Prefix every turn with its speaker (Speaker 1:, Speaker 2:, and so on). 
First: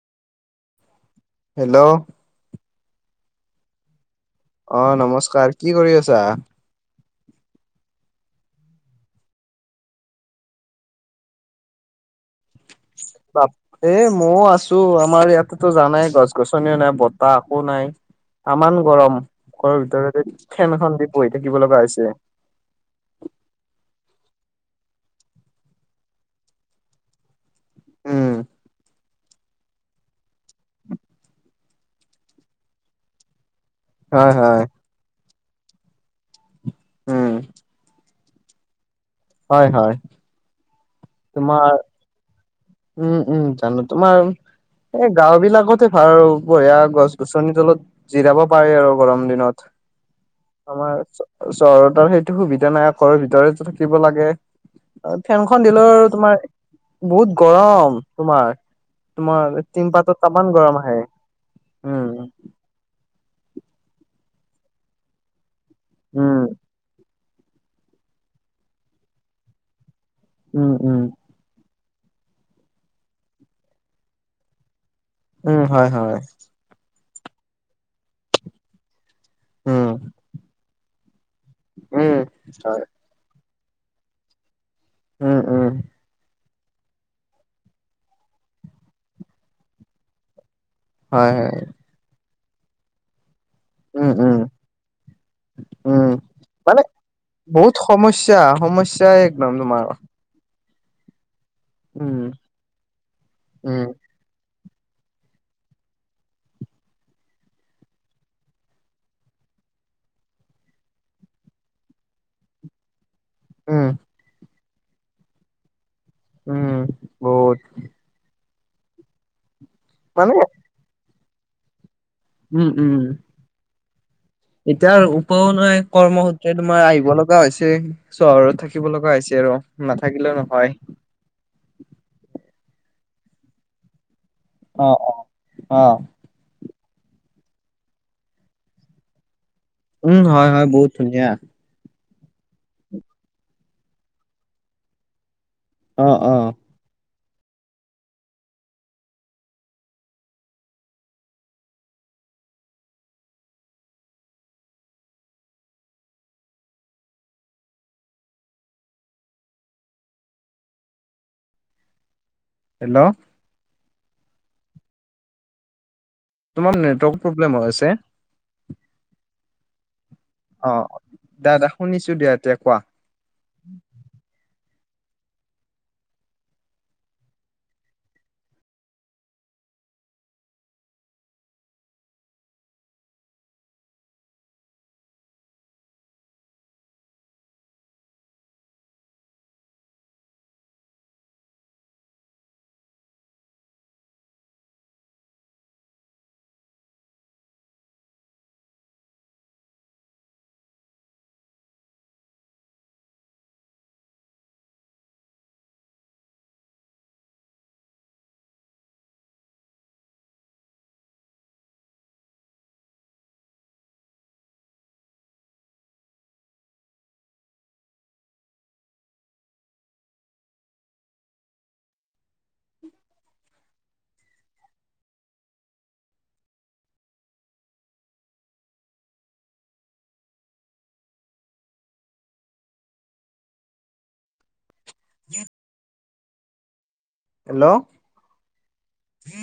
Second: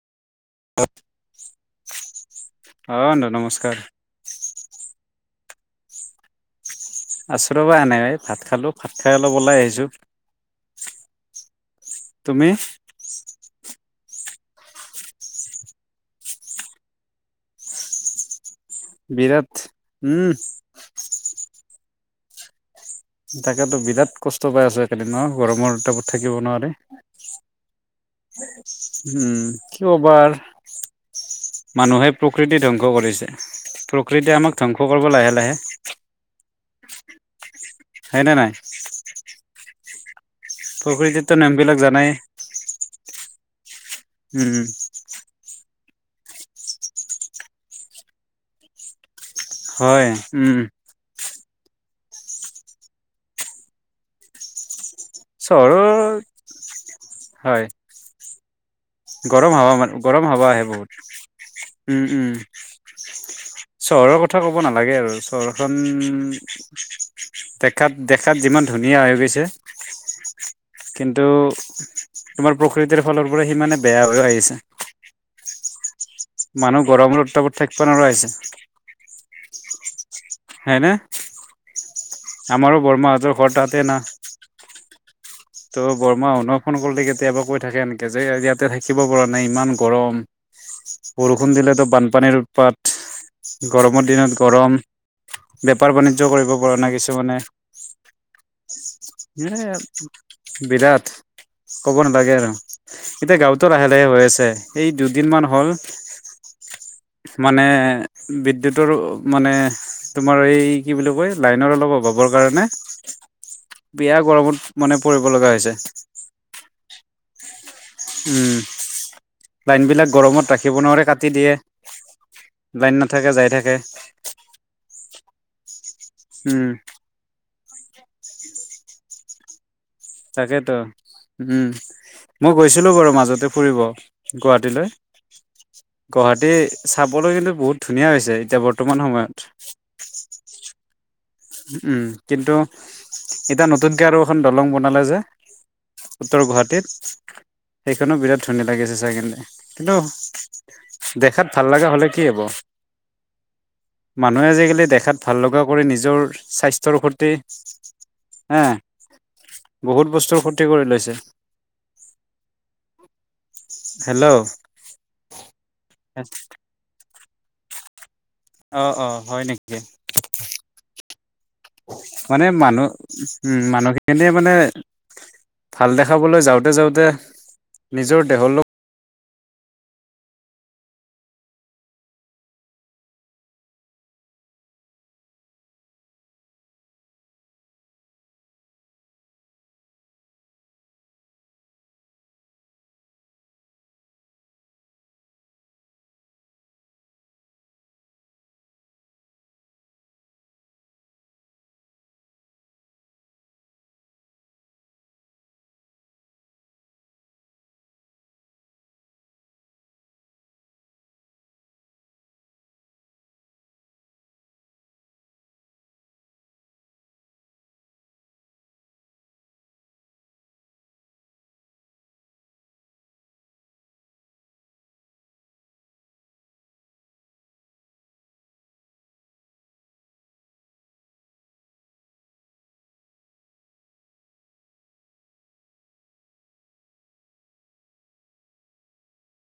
Speaker 1: Hello
Speaker 2: অ ন নমস্কাৰ।
Speaker 1: অ নমস্কাৰ কি কৰি আছা?
Speaker 2: আছো ৰবা এনেই এ ভাত খালো ভাত খাই অলপ ওলাই আহিছো তুমি
Speaker 1: বাপ এ ময়ও আছো আমাৰ ইয়াতেতো জানাই গছ গছনিও নাই বতাহ আকো নাই তামাম গৰম
Speaker 2: বিৰাট
Speaker 1: ঘৰৰ ভিতৰতে
Speaker 2: উম
Speaker 1: ফেনখন দি বহি থাকিব লগা হৈছে
Speaker 2: তাকেতো বিৰাট কষ্ট পাই আছোঁ একেদিন অ গৰমৰ উৎতাপত থাকিব নোৱাৰি
Speaker 1: উম
Speaker 2: [unintelligible] উম কি কবা আৰ মানুহে প্ৰকৃতি ধ্বংস কৰিছে
Speaker 1: হয়
Speaker 2: প্ৰকৃতিয়ে আমাক
Speaker 1: হয়।
Speaker 2: ধ্বংস কৰিব লাহে লাহে
Speaker 1: উম
Speaker 2: হয়নে নাই
Speaker 1: হয় হয়
Speaker 2: প্ৰকৃতিতো
Speaker 1: তোমাৰ
Speaker 2: নেমবিলাক জানাই
Speaker 1: উম উম জানো তোমাৰ
Speaker 2: উম
Speaker 1: এই গাঁও বিলাকতে আও বঢ়িয়া গছ গছনিৰ তলত জিৰাব পাৰে আৰু গৰম দিন নত
Speaker 2: হয় উম
Speaker 1: আমাৰ চ চহৰত আৰু সেইটো সুবিধা নাই ঘৰৰ ভিতৰতে থাকিব লাগে ফেনখন দিলেও আৰু
Speaker 2: চহৰৰ
Speaker 1: তোমাৰ বহুত
Speaker 2: হয়
Speaker 1: গৰম তোমাৰ
Speaker 2: গৰম
Speaker 1: তোমাৰ
Speaker 2: হাৱা
Speaker 1: টিং
Speaker 2: মান
Speaker 1: পাতত
Speaker 2: গৰম হাৱা
Speaker 1: তামান
Speaker 2: আহে বহুত উম উম চহৰৰ কথা ক'ব নালাগে আৰু চহৰখন
Speaker 1: উম
Speaker 2: দেকাত দেখাত যিমান ধুনীয়া হৈ গৈছে
Speaker 1: উম উম
Speaker 2: কিন্তু তোমাৰ প্ৰকৃতিৰ ফালৰ পৰা সিমানে বেয়া হৈ আহিছে
Speaker 1: উম হয় হয়
Speaker 2: মানুহ গৰমত উত্তাপত থাকবা নোৱাৰা হৈছে
Speaker 1: উম
Speaker 2: হয়নে।
Speaker 1: উম
Speaker 2: আমাৰো
Speaker 1: হয়
Speaker 2: বৰমাহঁতৰ ঘৰ তাতে না।
Speaker 1: উম'। উম
Speaker 2: ত' বৰমা শুনক ফোন কৰলে কেতিয়াবা কৈ থাকে এনেকে যে ইয়াতে থাকিব পৰা নাই ইমান গৰম।
Speaker 1: [inaudible]
Speaker 2: বৰষুণ দিলেতো বানপানীৰ উৎপাত। গৰমৰ
Speaker 1: উম উম
Speaker 2: দিনত গৰম বেপাৰ
Speaker 1: উম
Speaker 2: বাণিজ্য কৰিব
Speaker 1: মানে
Speaker 2: পৰা নাই কিছুমানে।
Speaker 1: বহুত সমস্যা সমস্যা একদম তোমাৰ
Speaker 2: এ বিৰাট ক'ব
Speaker 1: উম
Speaker 2: নালাগে আৰু এতিয়া গাঁৱতো
Speaker 1: উম
Speaker 2: লাহে লাহে হৈ আছে। এই দুদিনমান হ'ল
Speaker 1: [inaudible]
Speaker 2: মানে বিদ্যুতৰো মানে তোমাৰ এই কি বুলি কয় লাইনৰ অলপ অভাৱৰ কাৰণে
Speaker 1: উম
Speaker 2: মনে পৰিব লগা হৈছে
Speaker 1: উম বহুত
Speaker 2: উম লাইনবিলাক
Speaker 1: মানে
Speaker 2: গৰমত ৰাখিব নোৱাৰে কাটি দিয়ে লাইন
Speaker 1: উম'উম
Speaker 2: নাথাকে যাই থাকে
Speaker 1: এতিয়া উপায়ও নাই কৰ্মসূত্ৰে
Speaker 2: উম
Speaker 1: তোমাৰ আহিব লগ লগা হৈছে চহৰত থাকিব লগা হৈছে আৰু নাথাকিলেও নহয়
Speaker 2: তাকেতো উম' মই গৈছিলো বাৰু মাজতে ফুৰিব।
Speaker 1: অ
Speaker 2: গুৱাহাটীলৈ
Speaker 1: অ অ
Speaker 2: গুৱাহাটী চাবলৈ কিন্তু বহুত ধুনীয়া হৈছে এতিয়া বৰ্তমান সময়ত।
Speaker 1: উম' হয়-হয় বহুত ধুনীয়া।
Speaker 2: উম' কিন্তু এতিয়া নতুনকে আৰু এখন দলং বনালে যে
Speaker 1: অ অ
Speaker 2: উত্তৰ গুৱাহাটীত সেইখনো বিৰাট ধুনীয়া লাগিছে চাই কেনে কিন্তু দেখাত ভাল লগা হলে কি হব। মানুহে আজিকালি দেখাত ভাল লগা কৰি নিজৰ স্বাস্থ্যৰ ক্ষতি হে বহুত বস্তুৰ ক্ষতি কৰি লৈছে।
Speaker 1: হেল্ল'।
Speaker 2: হেল্ল
Speaker 1: তোমাৰ নেটৱৰ্ক প্ৰব্লেম হৈ আছে।
Speaker 2: অ', অ', হয় নেক।
Speaker 1: অ অ', দাদা শুনিছো দিয়া
Speaker 2: মানে
Speaker 1: এতিয়া কোৱা।
Speaker 2: মানুহ উম' মানুহখিনিয়ে মানে ভাল দেখাবলৈ যাওঁতে যাওঁতে নিজৰ দেহ লও
Speaker 1: [inaudible] হেল্ল'।